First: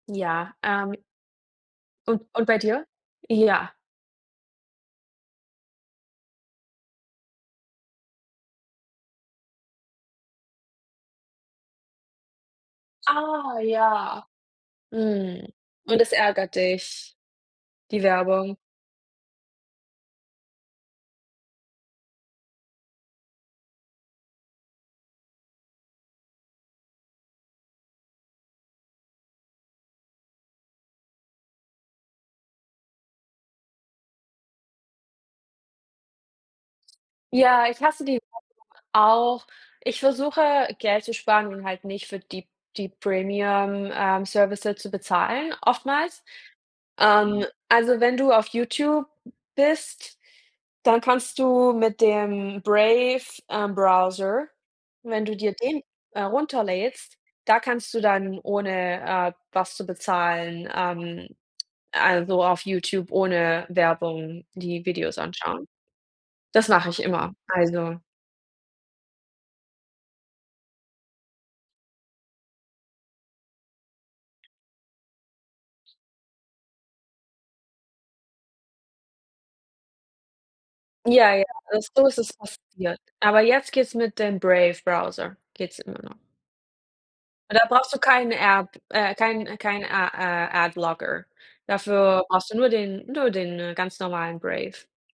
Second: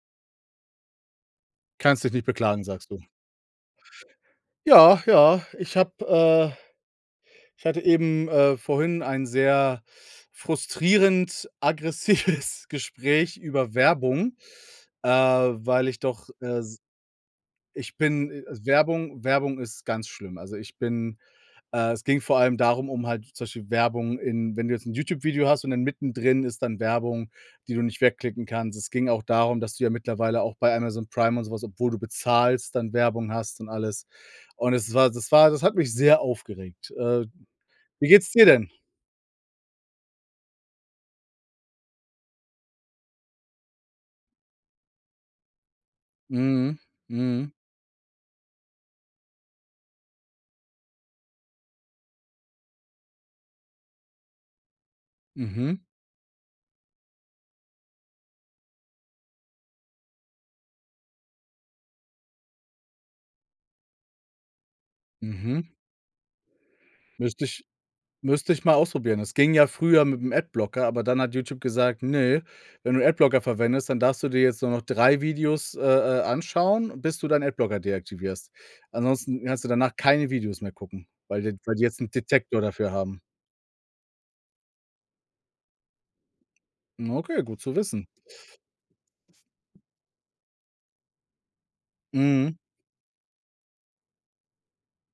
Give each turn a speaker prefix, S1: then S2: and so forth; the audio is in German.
S1: Ja, ähm
S2: Kannst dich
S1: U
S2: nicht
S1: und bei
S2: beklagen,
S1: dir?
S2: sagst du.
S1: Ja.
S2: Ja, ja, ich habe, äh ich hatte eben, äh, vorhin ein sehr frustrierend aggressives Gespräch
S1: Ah
S2: über
S1: ja,
S2: Werbung. Äh,
S1: mhm,
S2: weil ich
S1: und es
S2: doch,
S1: ärgert
S2: äh, se
S1: dich,
S2: ich
S1: die
S2: bin äh,
S1: Werbung?
S2: Werbung Werbung ist ganz schlimm. Also, ich bin äh, es ging vor allem darum, um halt zum Beispiel Werbung in wenn du jetzt 'n YouTube Video hast, und dann mittendrin ist dann Werbung, die du nicht wegklicken kannst. Es ging auch darum, dass du ja mittlerweile auch bei Amazon Prime und so was, obwohl du bezahlst, dann Werbung hast und alles. Und es war das war das hat mich sehr aufgeregt. Äh,
S1: Ja, ich hasse
S2: wie
S1: die
S2: geht's
S1: Werbung
S2: dir denn?
S1: auch. Ich versuche, Geld zu sparen und halt nicht für die die premium, ähm, Services zu bezahlen oftmals.
S2: Mhm.
S1: Ähm,
S2: Mhm.
S1: also, wenn du auf YouTube bist, dann kannst du mit dem Brave, ähm, Browser Wenn du dir
S2: Mhm.
S1: den, äh, runterlädst, da kannst du dann ohne, äh, was zu bezahlen, ähm, also, auf YouTube ohne Werbung die Videos anschauen.
S2: Mhm.
S1: Das mache ich immer,
S2: Müsste ich
S1: also
S2: müsste ich mal ausprobieren. Es ging ja früher mit 'm Adblocker, aber dann hat YouTube gesagt: „Ne, wenn du Adblocker verwendest, dann darfst du dir jetzt nur noch 3 Videos, äh, äh, anschauen, bis du deinen Adblocker deaktivierst.“ Ansonsten kannst du danach keine Videos mehr gucken,
S1: Ja,
S2: weil
S1: ja,
S2: d weil die
S1: also,
S2: jetzt
S1: so
S2: 'n
S1: ist es
S2: Detektor dafür
S1: passiert.
S2: haben.
S1: Aber jetzt geht es mit dem Brave Browser geht's immer noch.
S2: Okay, gut
S1: Da
S2: zu
S1: brauchst du
S2: wissen.
S1: keine App, äh, kein kein a a Adblocker. Dafür brauchst
S2: Mhm.
S1: du nur den, nur den ganz normalen Brave.